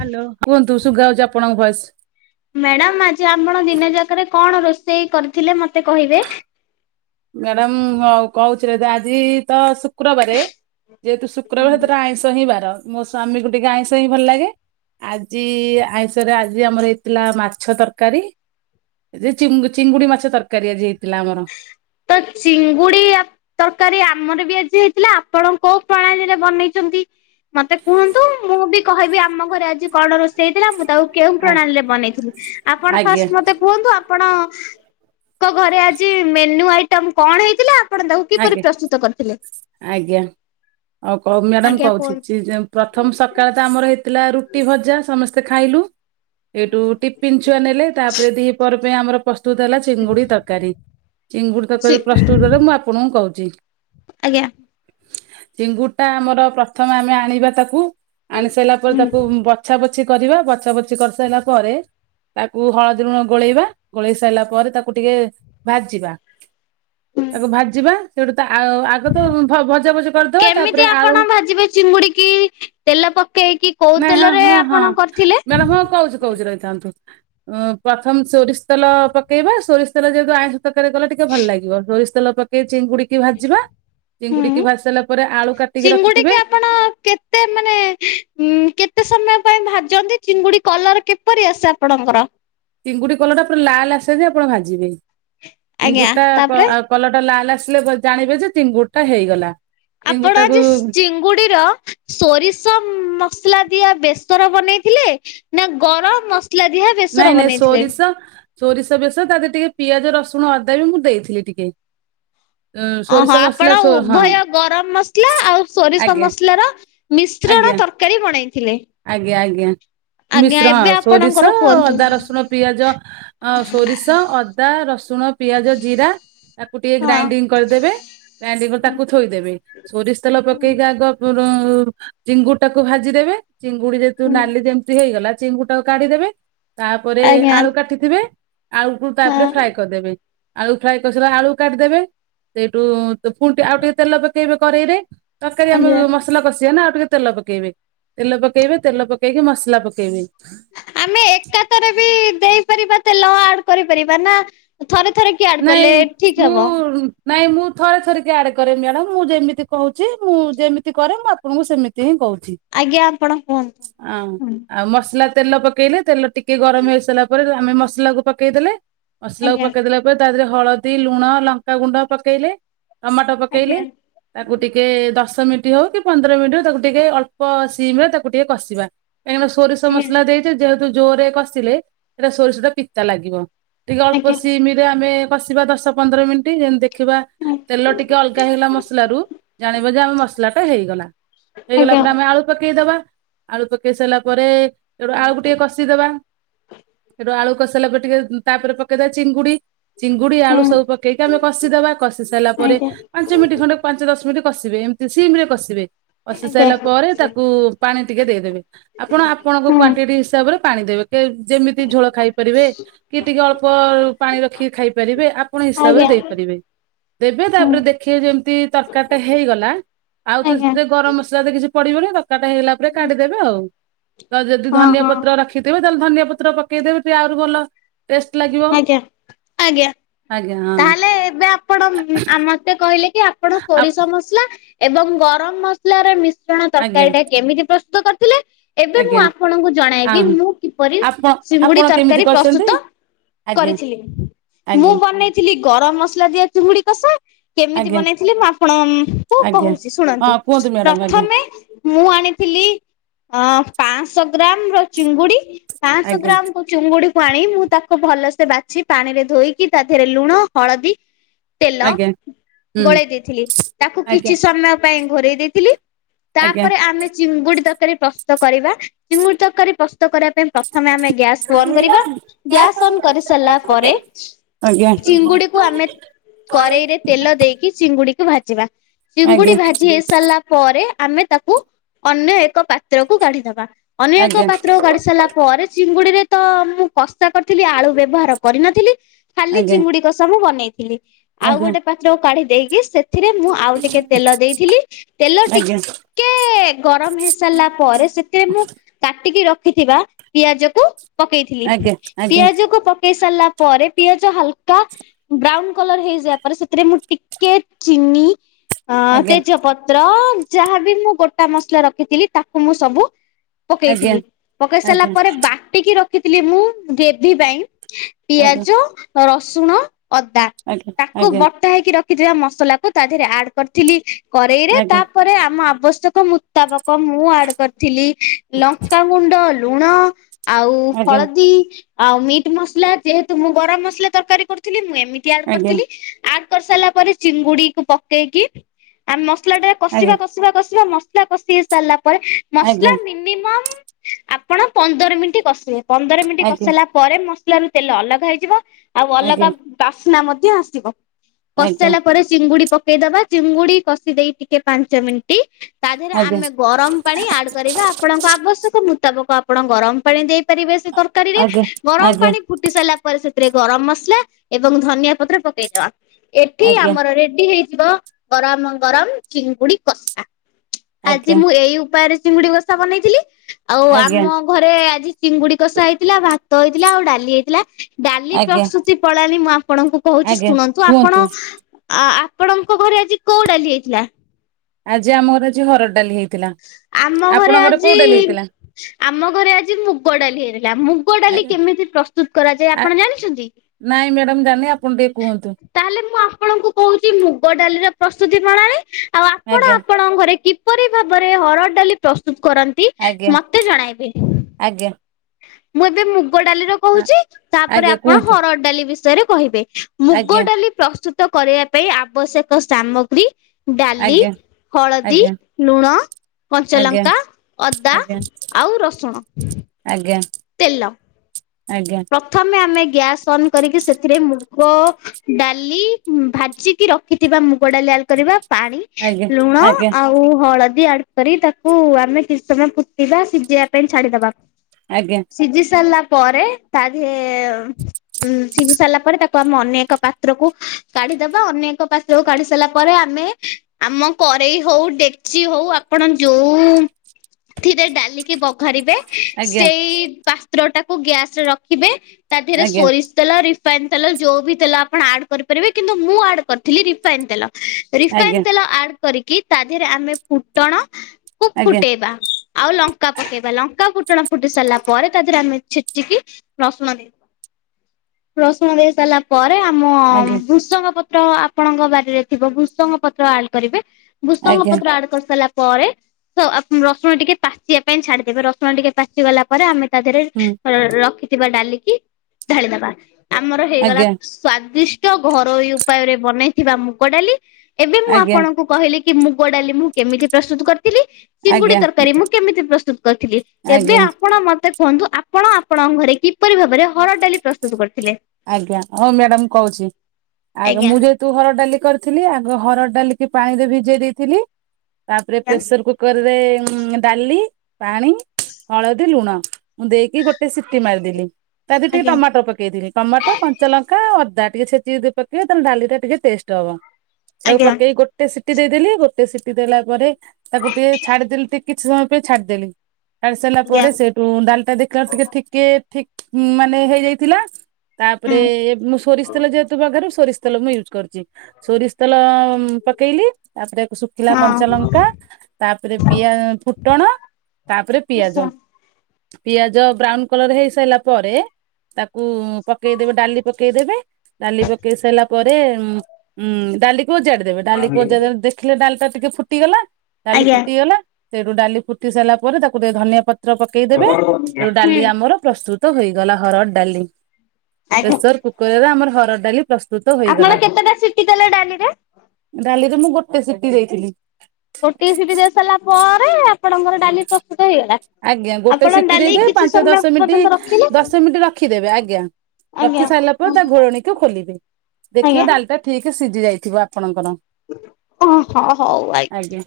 Hello କୁହନ୍ତୁ ସୁଗା ହଉଛି ଆପଣଙ୍କ ଭଏସ୍ ମ୍ୟାଡ଼ାମ ଆଜି ଆପଣ ଦିନ ଯାକରେ କଣ ରୋଷେଇ କରିଥିଲେ ମତେ କହିବେ। ମ୍ୟାଡାମଉ କହୁଛି ରହିଥ ଆଜି ତ ଶୁକ୍ରବାରେ ଯେହେତୁ ଶୁକ୍ରବାର ତାର ଆଇଁଷ ହିଁ ବାର ମୋ ସ୍ୱାମୀଙ୍କୁ ଟିକେ ଆଇଁଷ ହିଁ ଭଲ ଲାଗେ। ଆଜି ଆଇଁଷରେ ଆଜି ଆମର ହେଇଥିଲା ମାଛ ତରକାରୀ। ଆଜି ଚି ଚିଙ୍ଗୁଡ଼ି ମାଛ ତରକାରୀ ଆଜି ହେଇଥିଲା ଆମର। ତ ଚିଙ୍ଗୁଡ଼ି ଆପ ତରକାରୀ ଆମର ବି ଆଜି ହେଇଥିଲା ଆପଣ କୋଉ ପ୍ରଣାଳୀରେ ବନେଇଛନ୍ତି? ମତେ କୁହନ୍ତୁ ମୁଁ ବି କହିବି ଆମ ଘରେ ଆଜି କଣ ରୋଷେଇ ହେଇଥିଲା ମୁଁ ତାକୁ କେଉଁ ଆ- ପ୍ରଣାଳୀରେ ବନେଇଥିଲି? ଆପଣ ଆଜ୍ଞା ଫାଷ୍ଟ ମତେ କୁହନ୍ତୁ ଆପଣ ଆପଣଙ୍କ ଘରେ ଆଜି ମେନ୍ୟୁ ଆଇଟମ୍ କଣ ହେଇଥିଲା? ଆପଣ ତାକୁ କିପରି ପ୍ରସ୍ତୁତ କରିଥିଲେ? ଆଜ୍ଞା-ଆଜ୍ଞା ହଉ କ ମ୍ୟାଡ଼ାମ ଆଜ୍ଞା କହୁଛି କୁହନ୍ତୁ ଯେ ଯେଉଁ ପ୍ରଥମ ସକାଳେ ତ ଆମର ହେଇଥିଲା ରୁଟି ଭଜା ସମସ୍ତେ ଖାଇଲୁ। ଏଇଠୁ ଟିଫନ୍ ଛୁଆ ନେଲେ। ତାପରେ ଦି ପର ପାଇଁ ଆମର ପ୍ରସ୍ତୁତ ହେଲା ଚିଙ୍ଗୁଡ଼ି ତରକାରୀ। ଚିଙ୍ଗୁଡ଼ି ତରକାରୀ ପ୍ରସ୍ତୁତ ରେ ମୁଁ ଆପ ଣଙ୍କୁ କହୁଛି। ଆଜ୍ଞା। ଚିଙ୍ଗୁଡ଼ିଟା ଆମର ପ୍ରଥମେ ଆମେ ଆଣିବା ତାକୁ। ଆଣି ସାରିଲା ପରେ ତାକୁ ବଛା ବଛି କରିବା। ବଛା ବଛି କରିସାରିଲା ପରେ। ତାକୁ ହଳଦୀ ଲୁଣ ଗୋଳେଇବା ଗୋଳେଇ ସାରିଲା ପରେ ତାକୁ ଟିକେ ଭାଜିବା। ତାକୁ ଭାଜିବା ସେଠୁ ଆ ଆଗ ତ ଭଜା ଭଜି କରିଦବା କେମିତି ତାପରେ ଆପଣ ଆଳୁ ଭାଜିବେ ଚିଙ୍ଗୁଡ଼ିକି? ନାଇଁ ହଁ ହଁ ହଁ କରିଥିଲେ? ମ୍ୟାଡ଼ାମ ହଁ କହୁଛି କହୁଛି ରହିଥାନ୍ତୁ, ପ୍ରଥମ ସୋରିଷ ତେଲ ପକେଇବା। ସୋରିଷ ତେଲ ଯେହେତୁ ଆଇ ସ ତରକାରୀ କଲେ ଟିକେ ଭଲ ଲାଗିବ। ସୋରିଷ ତେଲ ପକେଇ ଚିଙ୍ଗୁଡ଼ି ଭାଜିବା, ଚିଙ୍ଗୁଡ଼ିକି ହୁଁ। ଭାଜି ସାରିଲା ପରେ ଆଳୁ କାଟିକି ଚିଙ୍ଗୁଡିକି ରଖିଥିବେ। ଆପଣ କେତେ ମାନେ କେତେ ସମୟ ପାଇଁ ଭାଜନ୍ତି? ଚିଙ୍ଗୁଡ଼ି କଲର କିପରି ଆସେ ଆପଣଙ୍କର। ଚିଙ୍ଗୁଡ଼ି କଲରଟା ପୁରା ଲାଲ ଆସିବା ଯାଏଁ ଆପଣ ଭାଜିବେ। ଆଜ୍ଞା ଚିଙ୍ଗୁଡ଼ି ଟା ଆ ତାପରେ ଆ କଲରଟା ଲାଲ ଆସିଲେ ଜାଣିବେ ଯେ ଚିଙ୍ଗୁଡ଼ିଟା ହେଇଗଲା। ଆପଣ ଚିଙ୍ଗୁଡିଟାକୁ ଆଜି ଚିଙ୍ଗୁଡ଼ିର ସୋରିଷ ମସଲା ଦିଆ ବେସର ବନେଇଥିଲେ, ନା ଗରମ ମସଲା ଦିଆ ବେସର ନାଇଁ ନାଇଁ ବନେଇଥିଲେ? ସୋରିଷ ସୋରିଷ ବେସର ତା ଦେହରେ ଟିକେ ପିଆଜ, ରସୁଣ, ଅଦା ବି ମୁଁ ଦେଇଥିଲି ଟିକେ ଅଁ, ସୋରିଷ ଓହୋ ମସଲା ଆପଣ ସୋ- ହଁ ଉଭୟ ଗରମ ମସଲା ଆଉ ସୋରିଷ ଆଜ୍ଞା ମସଲାର ମିଶ୍ରଣ ଆଜ୍ଞା ତରକାରୀ ବଣେଇ ଥିଲେ। ଆଜ୍ଞା ଆଜ୍ଞା ମିଶ୍ର ହଁ ସୋରିଷ ଆପଣଙ୍କର ଆ କୁହନ୍ତୁ ଅଦା, ରସୁଣ, ପିଆଜ, ସୋରିଷ, ଅଦା, ରସୁଣ ପିଆଜ, ଜିରା ତାକୁ ଟିକେ ହଁ। ଗ୍ରାଇଣ୍ଡିଂ କରିଦେବେ। ଗ୍ରାଇଣ୍ଡିଙ୍ଗ କରି ତାକୁ ଥୋଇଦେବେ। ସୋରିଷ ତେଲ ହୁଁ ପକେଇକି ଆଗ ଉଁ ଚିଙ୍ଗୁଡ଼ି ଟାକୁ ଭାଜିଦେବେ। ଚିଙ୍ଗୁଡ଼ିରେ ଯୋଉ ହୁଁ। ନାଲି ଯେମିତି ହେଇଗଲା ଚିଙ୍ଗୁଡ଼ିଟାକୁ କଢ଼ିଦେବେ। ତାପରେ ଆଜ୍ଞା ଆଳୁ କାଟିଥିବେ ଆଳୁକୁ ତାପରେ ହଁ ଫ୍ରାଏ କରିଦେବେ। ଆଳୁ ଫ୍ରାଏ କରିସାରିଲା ଆଳୁ କାଢ଼ିଦେବେ ସେଇଠୁ ତ ଫୁଣ୍ ଟି ଆଉ ଟିକେ ତେଲ ପକେଇବେ କରେଇ। ରେ ତରକାରୀ ଆମେ ଆଜ୍ଞା। ମସଲା କଷିବା ନା ଆଉ ଟିକେ ତେଲ ପକେଇବେ ତେଲ ପକେଇବେ ତେଲ ପକେଇକି ମସଲା ପକେଇବେ। ଆମେ ଏକାଥରେ ବି ଦେଇପାରିବା ତେଲ ଆଡ୍ କରିପାରିବା ନା ଥରେ ଥରେ କି ଆଡ୍ ନାଇଁ କଲେ ଠିକ୍‌ ମୁଁ ହବ। ନାଇଁ ମୁଁ ଥରେ ଥରେ କିି ଆଡ୍ କରେ ମ୍ୟାଡ଼ାମ ମୁଁ ଯେମିତି କହୁଛି। ମୁଁ ଯେମିତି କରେ ମୁଁ ଆପଣଙ୍କୁ ସେମିତି ହିଁ କହୁଛି। ଆଜ୍ଞା ଆପଣ କୁହନ୍ତୁ। ହଁ ହୁଁ ଆଉ ମସଲା? ତେଲ ପକେଇଲେ ତେଲ ଟିକେ ଗରମ ହେଇସାରିଲା ପରେ ଆମେ ମସଲାକୁ ପକେଇଦେଲେ ମସଲାକୁ ଆଜ୍ଞା ପକେଇଦେଲା ପରେ ତା ଦେହରେ ହଳଦୀ ଲୁଣ ଲଙ୍କାଗୁଣ୍ଡ ପକେଇଲେ ଟମାଟୋ ପକେଇଲେ। ଆଜ୍ଞା ତାକୁ ଟିକେ ଦଶ ମିନିଟ୍ ହୋଉ କି ପନ୍ଦର ମିନିଟ୍ ହୋଉ ତାକୁ ଟିକେ ଅଳ୍ପ ସିମ୍ ରେ ତାକୁ ଟିକେ କଷିବା। କାହିଁକିନା ସୋରିଷ ହୁଁ ମସଲା ଦେଇଛେ ଯେହେତୁ ଜୋରରେ କଷିଲେ ସେଟା ସୋରିଷ ଟା ପିତା ଲାଗିବ। ଟିକେ ଅଳ୍ପ ଆଜ୍ଞା। ସିମ୍ ରେ ଆମେ କଷିବା ଦଶ ପନ୍ଦର ମିନିଟ୍ ଯେମିତି ଦେଖିବା ହୁଁ ତେଲ ଟିକେ ଅଲଗା ହେଇଗଲା। ମସଲାରୁ ଜାଣିବା ଯେ ଆମ ମସଲା ଟା ହେଇଗଲା। ହେଇଗଲା ଆଜ୍ଞା ହୁଁ ଆଜ୍ଞା ଆଜ୍ଞା ପରେ ଆମେ ଆଳୁ ପକେଇଦବା। ଆଳୁ ପକେଇ ସାରିଲା ପରେ ଏଇଠୁ ଆଳୁକୁ ଟିକେ କଷିଦବା ସେଠୁ ଆଳୁ କଷେଇଲା ପରେ ଟିକେ ତାପରେ ପକେଇଦବା ଚିଙ୍ଗୁଡ଼ି। ଚିଙ୍ଗୁଡ଼ି ଆଳୁ ହୁଁ ସବୁ ପକେଇକି ଆମେ କଷିଦବା। କଷି ସାରିଲା ପରେ ଆଜ୍ଞା। ପାଞ୍ଚ ମିନିଟ୍ ଖଣ୍ଡେ ପାଞ୍ଚ ଦଶ ମିନିଟ୍ କସିବେ ଏମିତି ସେମି କସିବେ। ଅସି ସାରିଲା ପରେ ତାକୁ ପାଣି ଟିକେ ଦେଇଦେବେ ଆପଣ ଆପଣଙ୍କ ହୁଁ କ୍ଵାଣ୍ଟିଟି ହିସାବରେ ପାଣି ଦେବେ। ଯେମିତି ଝୋଳ ଖାଇପାରିବେ କି ଟିକେ ଅଳ୍ପ ପାଣିର ଖି ଖାଇପାରିବେ ଆପଣ ଆଜ୍ଞା ହିସାବରେ ଦେଇପାରିବେ। ଦେବେ ତାପରେ ଦେଖିବ ଯେମିତି ତରକାରୀ ଟା ହେଇଗଲା। ଆଉ ତେ ଗରମ ମସଲା ତ କିଛି ପଡିବନି ତରକାରୀ ହେଇଲା। ରେ କାଟିିଦେବେ ଆଉ ତ ଯଦି ହଁ ହଁ ଧନିଆ ପତ୍ର ର ଖିଥିବେ ତାହେଲେ ଧନିଆ ପତ୍ର ପକେଇଦେବେ ଟିକେ ଆହୁରି ଭଲ ଟେଷ୍ଟ ଲାଗିବ। ଆଜ୍ଞା ଆଜ୍ଞା ଆଜ୍ଞା ହଁ ତାହେଲେ ଏବେ ଆପଣ ଆମ ସେ କହିଲେ କି ଆପଣ ଆ ସୋରିଷ ମସଲା ଏବଂ ଗରମ ମସ ଲାର ମିଶ୍ରଣ ଆଜ୍ଞା ତରକାରୀ ଟା କେମିତି ପ୍ରସ୍ତୁତ କରି ଏବେ ମୁଁ ଆଜ୍ଞା ଆପଣଙ୍କୁ ଆଁ ଜଣାଇବି ମୁଁ କିପରି ଆପଣ ଆପଣ ସିଙ୍ଗୁଡି କେମିତି ତରକାରୀ କରିଛନ୍ତି ପ୍ରସ୍ତୁତ ଆଜ୍ଞା କରିଥିଲି ମୁଁ ଆଜ୍ଞା ବନେଇଥିଲି। ଲିଗ ଗରମ ମସଲା ଦିଆ ଚୁଙ୍ଗୁଡି କଷା କେମିତି ଆଜ୍ଞା ବନେଇଥିଲି ମୁଁ ଆପଣ ଆଜ୍ଞା କହୁଛି ଶୁଣନ୍ତୁ ହଁ କୁହନ୍ତୁ ମ୍ୟାଡାମ ଆଜ୍ଞା ପ୍ରଥମେ ମୁଁ ଆଣିଥିଲି ଅ ପାଞ୍ଚଶହ ଗ୍ରାମ ର ଚିଙ୍ଗୁଡି ପାଞ୍ଚଶହ ଆଜ୍ଞା ଗ୍ରାମ ଚୁଙ୍ଗୁଡିକୁ ଆଣି ମୁଁ ତାକୁ ଭଲସେ ବାଛି ପାଣି ରେ ଧୋଇକି ତା ଦେହରେ ଲୁଣ ହଳଦୀ ତେଲ ଆଜ୍ଞା ହୁଁ ଗୋଳେଇ ଦେଇଥିଲି ତାକୁ ଆଜ୍ଞା କିଛି ସମୟ ପାଇଁ ଘୋରେଇ ଦେଇଥିଲି। ଆଜ୍ଞା ତାପରେ ଆମେ ଚିଙ୍ଗୁଡି ତରକାରୀ ପ୍ରସ୍ତୁ କରିବା ଚିଙ୍ଗୁଡି ତରକାରୀ ପ୍ରସ୍ତୁ କରିବା। ପ୍ରଥମେ ଆମେ ଗ୍ୟାସ୍କୁ ଅନ୍‌ କରିବା ଗ୍ୟାସ୍ ଅନ୍ କରି ସାରିଲା ପରେ- ଆଜ୍ଞା ଚିଙ୍ଗୁଡିକୁ ଆମେ କରେଇରେ ତେଲ ଦେଇକି ଚିଙ୍ଗୁଡିକୁ ଭାଜିବା। ଚିଙ୍ଗୁଡି ଭାଜି ହେଇ ସାରିଲା ପରେ ଆମେ ତାକୁ ଅନ୍ୟ ଏକ ପାତ୍ରକୁ କାଢିଦବା। ଅନ୍ୟ ଆଜ୍ଞା ଏକ ଆଜ୍ଞା ପାତ୍ରକୁ ଖାଢ଼ି ସାରିଲା ପରେ ଚିଙ୍ଗୁଡିରେ ତ ମୁଁ କସ୍ତା କରିଥିଲି ଆଳୁ ବ୍ୟବହାର କରିନଥିଲି ଖାଲି ଚିଙ୍ଗୁଡି କ ସବୁ ବନେଇଥିଲି। ଆଉ ଆଜ୍ଞା ଗୋଟେ ପାତ୍ର କୁ କାଢି ଦେଇକି ସେ ଏଥିରେ ମୁଁ ଆଉ ଟିକେ ତେଲ ଦେଇଥିଲି। ତେଲ ଟିକେ ଟିକେ ଗରମ ହେଇସାରିଲା ପରେ ସେଥିରେ ମୁଁ କାଟିକି ରଖିଥିବା ପିଆଜକୁ ପକେଇଥିଲି ଆଜ୍ଞା ଆଜ୍ଞା ଆଜ୍ଞା ଆଜ୍ଞା ପିଆଜ କୁ ପକେଇ ସାରିଲା ପରେ ପିଆଜ ହାଲକା ତା ବ୍ରାଉନ କଲର ହେଇଯିବା ପରେ ସେଥିରେ ମୁଁ ଟିକେ ଚିନି ଅ ତେଜପତ୍ର ଯାହାବି ମୁଁ ଗୋଟା ମସଲା ରଖିଥିଲି ତାକୁ ମୁଁ ସବୁ ଆଜ୍ଞା ଆଜ୍ଞା ଆଜ୍ଞା ଆଜ୍ଞା ପକେଇଥିଲି ଆଜ୍ଞା ପକେଇ ସାରିଲା ପରେ ବାଟିକି ରଖିଥିଲି ମୁଁ ଗ୍ରେଭି ପାଇଁ ପିଆଜ ରସୁଣ ଅଦା ଆଜ୍ଞା ତାକୁ ଆଜ୍ଞା ବଟା ହେଇକି ରଖିଥିବା ମସଲା କ ତା ଦେହରେ ଆଡ କରିଥିଲି କରେେଇ ରେ ଆଜ୍ଞା ତାପରେ ଆମ ଆବଶ୍ୟକ ମୁତାବକ ମୁଁ ଆଡ କରିଥିଲି ଲଙ୍କାଗୁଣ୍ଡ ଲୁଣ ଆଉ ଆଜ୍ଞା ହଳଦୀ ଆଉ ମିଟ୍ ମସଲା ଯେହେତୁ ମୁଁ ଗରମ ମସଲା ତରକାରୀ କରୁଥିଲି ମୁଁ ଏମିତି ଆଜ୍ଞା କରିଥିଲି ଆଡ କରିସାରିଲା ପରେ ଚିଙ୍ଗୁଡି କ ପକେଇକି ଆମ ମସଲା ଟା ଆଜ୍ଞା କଷିବା କଷିବା କଷିବା ମସଲା କଷି ହେଇ ସାରିଲା ପରେ ଆଜ୍ଞା ମସଲା ମି ି ଆପଣ ପନ୍ଦର ମିନିଟ କସିବେ ପନ୍ଦର ମିନିଟ୍ ଆଜ୍ଞା କଷିଲଲାା ପରେ ମସଲ ର ତେଲ ଅଲଗା ହେଇଯିବ ଆଉ ଅଲଗା ବାସ୍ନା ମଧ୍ୟ ଆସିବ ଆଜ୍ଞା କଷାଇିଲା ପରେ ଚିଙ୍ଗୁଡି ପକେଇଦବା ଚିଙ୍ଗୁଡି କଷି ଦେଇେଇ ଟିକେ ପାଞ୍ଚ ମିନିଟ୍ ତା ଦେହରେ ଆଜ୍ଞା ଆମେ ଗରମ ପାଣି ଆଡ କରିବା ଆପଣଙ୍କ ଆବଶ୍ୟକ ମୁତାବକ ଆପଣ ଗରମ ପାଣି ଦେଇ େ ସେ ତରକାରୀରେ ଆଜ୍ଞା ଗରମ ଆଜ୍ଞା ପାଣି ଫୁଟି ସାରିଲା ପରେ ସେଥିରେ ଗରମ ମସଲା ଏବଂ ଧନିଆ ପତ୍ର ପକେଇଦବା ଏଠି ଆଜ୍ଞା ଆଜ୍ଞା ଆମର ରେଡି ହେଇ ଗରମ ଗରମ ଚିଙ୍ଗୁଡି କଷା ଆଜି ଆଜ୍ଞା ମୁଁ ଏଇ ଉପାୟରେ ଚିଙ୍ଗୁଡି କଷ ବନେଇଥିଲି ଆଉ ଆଜ୍ଞା ଆମ ଘରେ ଆଜି ଚିଙ୍ଗୁଡି କଷା ହେଇଥିଲା ଭାତ ହେଇଥିଲା ଆଉ ଡାଲି ହେଇଥିଲା ଡା ଆଜ୍ଞା ପ୍ରସୁତି ପଳାନି ମୁଁ ଆପଣଙ୍କୁ କହୁଛି ଆଜ୍ଞା ଶୁଣନ୍ତୁ ଆପଣ କୁହନ୍ତୁ ଆ ଆପଣଙ୍କ ଘରେ ଆଜି କୋଉ ଡାଲି ହେଇଥିଲା ଆଜି ଆମ ଘରେ ଆଜି ହର ଡ଼ାଲି ହେଇଛି। ଆମ ଘରେ ଆଜି ହେଇଥିଲା ଆମ ଘରେ ଆଜି ମୁଗ ଡାଲି ହେଇଥିଲା ମୁଗ ଡାଲି ଆଜ୍ଞା କେମିତି ପ୍ରସ୍ତୁତ କରାଯାଏ ଆ ଆପଣ ଜାଣିଛନ୍ତି? ନାଇଁ ମ୍ୟାଡ଼ାମ ଜାଣିନି ଆପଣ ଟିକେ କୁହନ୍ତୁ। ତାହେଲେ ମୁଁ ଆପଣଙ୍କୁ କହୁଛି ମୁଗ ଡାଲିର ପ୍ରସ୍ତୁତି ପ୍ରଣାଳୀ। ଆଉ ଆପଣ ଆଜ୍ଞା ଆପଣଙ୍କ ଘରେ କିପରି ଭାବରେ ହରଡ ଡାଲି ପ୍ରସ୍ତୁତ କରନ୍ତି। ନ୍ତି ଆଜ୍ଞା ମତେ ଜଣାଇବେ। ଆଜ୍ଞା। ମୁଁ ଏବେ ମୁଗ ଡାଲି ର କହୁଛି ତାପରେ ଆଜ୍ଞା ଆପଣ କୁହନ୍ତୁ ହରଡ଼ ଡାଲି ବିଷୟରେ କହିବେ। ମୁଗ ଆଜ୍ଞା। ଡାଲି ପ୍ରସ୍ତୁତ କରିବା ପାଇଁ ଆବଶ୍ୟକ ସାମଗ୍ରୀ ଡାଲି ଆଜ୍ଞା ହଳଦୀ ଆଜ୍ଞା ଲୁଣ। କଞ୍ଚା ଆଜ୍ଞା ଲଙ୍କା ଅଦା ଆଜ୍ଞା ଆଉ ରସୁଣ। ଆଜ୍ଞା। ତେଲ। ଆଜ୍ଞା। ପ୍ରଥମେ ଆମେ ଗ୍ୟାସ୍ ଅନ୍ କରିକି ସେଥିରେ ମୁଗ ଡାଲି ଭାଜିକି ରଖ ରଖିଥିବା ମୁଗ ଡାଲି ଆଡ କରିବା ପାଣି ଲୁଣ ଆଜ୍ଞା ଆଜ୍ଞା ଆଜ୍ଞା ଆଉ ହଳଦୀ ଆଡ କରି ତାକୁ ଆମେ କିଛି ସମୟ ପୁତିବା ସିଝେଇ ପାଇଁ ଛାଡିଦବା। ଆଜ୍ଞା। ସିଝି ସାରିଲା ପରେ ତା ଦେହ ଉଁ ସିଝି ସାରିଲା ପରେ ତାକୁ ଆମେ ଅନେକ ପାତ୍ର କୁ କାଢିଦବା ଅନେକ ପା କାଢି ସାରିଲା ପରେ ଆମେ ଆମ କରେଇ ହଉ ଡେକ୍ଚି ହଉ ଆପଣ ଯଉ [unintelligible] ରେ ଡାଲିକି ପଘାରିବେ। ଆଜ୍ଞା ସେଇ ପାତ୍ର ଟାକୁ ଗ୍ୟାସରେ ରଖିବେ ତା ଦେହରେ ସୋରିଷ ତେଲ ରିଫାଇନ ତେଲ ଯେଉଁ ବି ତେଲ ଆପଣ ଆଡ଼୍ କରିପାରିବେ କିନ୍ତୁ ମୁଁ ଆଡ଼୍ କରିଥିଲି ରିଫାଇନ ତେଲ। ଆଜ୍ଞା ରିଫାଇନ ଆଜ୍ଞା ତେଲ ଆଡ କରିକି ତା ଦେହରେ ଆମେ ଫୁଟଣ କୁ ଆଜ୍ଞା ଫୁଟେଇବା। ଆଉ ଲଙ୍କା ପକେଇବା ଲଙ୍କା ଫୁଟଣ ଫୁଟି ସାରିଲା ପରେ ତା ଦେହରେ ଆମେ ଛେଚିକି ରସୁଣ ରେ ରସୁଣ ଦେଇ ସାରିଲା ପରେ ଆମ ଭୃଷଙ୍ଗ ପତ୍ର [unintelligible] ଆପଣଙ୍କ ବାରିରେ ଥିବ ଭୃସଙ୍ଗ ପତ୍ର ଆଡ କରିବେ ଆଜ୍ଞା ଭୃସଙ୍ଗ ଆଜ୍ଞା ପତ୍ର ଆଡ କରିସାରିଲା ପରେ ସେ ରସୁଣ ଟିକେ ପାଚିବା ପାଇଁ ଛାଡିଦେବେ ରସୁଣ ଟିକେ ପାଚିଗଲା ପରେ ଆମେ ତା ଦେହରେ ହୁଁ ରଖିଥିବା ଡାଲିକି ଢାଳି ଦବା ଆମର ହେଇଗଲ ଆଜ୍ଞା ସ୍ଵାଦିଷ୍ଟ ଘରୋଇ ଉପାୟରେ ବନେଇଥିବା ମୁଗ ଡାଲି ଏବେ ମୁଁ ଆଜ୍ଞା ଆପଣଙ୍କୁ କହିଲି କି ମୁଗ ଡାଲି ମୁଁ କେମିତି ପ୍ରସ୍ତୁତ କରିଥିଲି। ଚିଙ୍ଗୁଡି ଆଜ୍ଞା ତରକାରୀ ମୁଁ କେମିତି ପ୍ରସ୍ତୁତି କରିଥିଲି। ଏବେ ଆଜ୍ଞା ଆପଣ ମତେ କୁହନ୍ତୁ? ଆପଣ ଆପଣଙ୍କ ଘରେ କିପରି ଭାବରେ ହରଡ ଡାଲି ପ୍ରସ୍ତୁତ କରିଥିଲେ? ଆଜ୍ଞା ହଁ ମ୍ୟାଡାମ କହୁଛି ଆ ଆଜ୍ଞା ମୁଁ ଯେ ତୁ ହରଡ ଡାଲି କରିଥିଲି ଆଗ ହରଡ ଡାଲିକି ପାଣି ରେ ଭିଜେଇ ଦେଇଥିଲି ତାପରେ ପ୍ରେସର କୁକର ରେ ଡାଲି ପାଣି ହଳଦୀ ଲୁଣ ମୁଁ ଦେଇକି ଗୋଟେ ସିଟି ମାରିଦେଲି। ତା ଧିରେ ଟିକେ ଆଜ୍ଞା ଟମାଟର ପକେଇଥିନି। ଟମାଟୋ କଞ୍ଚା ଲଙ୍କା ଅଦା ଟିକେ ଛେଚିକି [unintelligible] ତାହାଲେ ଡାଲିଟା ଟିକେ ଟେଷ୍ଟ ହବ। ତାକୁ ଆଜ୍ଞା ପକେଇକି ଗୋଟେ ସିଟି ଦେଇଦେଲି ଗୋଟେ ସିଟି ଦେଲା ପରେ ତାକୁ ଟିକେ ଛାଡିଦେଲି ଟିକ କିଛି ସମୟ ପାଇଁ ଛାଡିଦେଲି ଛାଡି ସାରିଲା ଆଜ୍ଞା ପରେ ସେ ଉଁ ଡାଲି ଟା ଦେଖିଲା ଟିକେ ଥିକେ ଥିକ ମାନେ ହେଇଯାଇଥିଲା। ହୁଁ ତାପରେ ମୁଁ ସୋରିଷ ତେଲ ଯେହେତୁ ବଘାରେ ସୋରିଷ ତେ ଲ ମୁଁ ଇଉଜୁ କରିଚି ସୋରିଷ ତେଲ ପକେଇଲି ଖିଲା କଞ୍ଚା ହଁ। ଲଙ୍କା ତାପରେ ପିଆ ଫୁଟଣ ତାପରେ ଆଜ୍ଞା ପିଆଜ। ପିଆଜ ବ୍ରାଉନ କଲର ହେଇସାରିଲା ପରେ ତାକୁ ପକେଇଦବେ ଡାଲି ପକେଇଦେବେ ଡାଲି ପକେଇ ସାରିଲା ପରେ ଉଁ ଉଁ ଡାଲି ଓଜାଡି ବେ ଡାଲିକୁ ହୁଁ ଅଜାଡ଼ି ଦେବ ଦେଖିଲେ ଡାଲି ଟା ଟିକେ ଫୁଟିଗଲା ଡାଲି ଆଜ୍ଞା। ଫୁଟିଗଲା ସେଇଠୁ ଡାଲି ଫୁଟି ସାରିଲା ପରେ ତାକୁ ଟିକେ ଧନିଆ ପତ୍ର ପକେଇଦେବେ ଏଇଠୁ ଡାଲି ଆମର ପ୍ରସ୍ତୁତ ତ ହୋଇଗଲା ହରଡ଼ ଡାଲି ପ୍ରେସର କୁକର ରେ ଆମର ହରଡ଼ ଡାଲି ପ୍ରୁ ଆପଣ କେତେଟା ଶିଟିି ଦେଲେ ଡାଲି ରେ? ଡାଲିରେ ମୁଁ ଗୋଟେ ସିଟି ଦେଇଥିଲି। ଗୋଟିଏ ସିଟି ଦେଇ ସାରିଲା ପରେ ଆପଣଙ୍କର ଡାଲି ପ୍ର ଆଜ୍ଞା ଗୋଟେ ସିଟି ଦେଇଦବେ କିଛି ପାଞ୍ଚ ସମୟ ଦଶ ପର୍ଯ୍ୟନ୍ତ ମିନିଟ୍ ରଖିଲେ ଦଶ ମିନିଟ ରଖିଦେବେ। ଆଜ୍ଞା ଆଜ୍ଞା ରଖି ସାଇଲା ପରେ ତା ଘୋଡଣୀକୁ ଖୋଲିବେ ଦେଖିବ ଆଜ୍ଞା। ଡାଲି ଟା ଠିକ ସିଝି ଯାଇଥିବ ଆପଣଙ୍କର। ଅ ହଁ ହଉ ଆ ଆଜ୍ଞା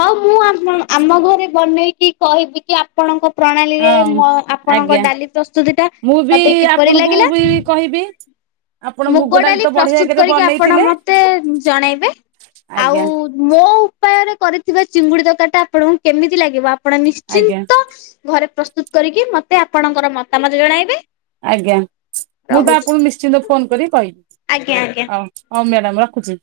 ହଁ ମୁଁ ଆମ୍ ଆମ ଘରେ ବନେଇକି କହିବି କି ଆପଣଙ୍କ ପ୍ରଣାଳୀରେ ହଁ। ଆପଣଙ୍କ ଆଜ୍ଞା ଡାଲି ପ୍ରସ୍ତୁତି ଟା ମୁଁ ବି ମତେ କିପରି ଆପଣଙ୍କୁ ଲାଗିଲା। ବି କହିବି ଆପଣ ମୁଗ ଡାଲି ତ ବଢ଼ିଆ ପ୍ରସ୍ତୁତ କିରେ କରିକି ଆପଣ ବନେଇଥିଲେ ମତେ ଜଣେଇବେ? ଆଉ ଆଜ୍ଞା ମୋ ଉପାୟରେ କରିଥିବା ଚିଙ୍ଗୁଡି ତରକାରି ଟା ଆପଣଙ୍କୁ କେମିତି ଲାଗିବ ଆପଣ ଆଜ୍ଞା ନିଶ୍ଚିନ୍ତ ଘରେ ପ୍ରସ୍ତୁତ୍ କରିକି ମତେ ଆପଣଙ୍କର ମତାମତ ଜଣାଇବେ। ଆଜ୍ଞା ମୁଁ ତ ରହୁଛି। ଆପଣଙ୍କୁ ନିଶ୍ଚିନ୍ତ ଫୋନ୍ କରି କହିବି। ଆଜ୍ଞା ଆଜ୍ଞା ଓଉ ଓଉ ମ୍ୟାଡ଼ାମ ରଖୁଛି।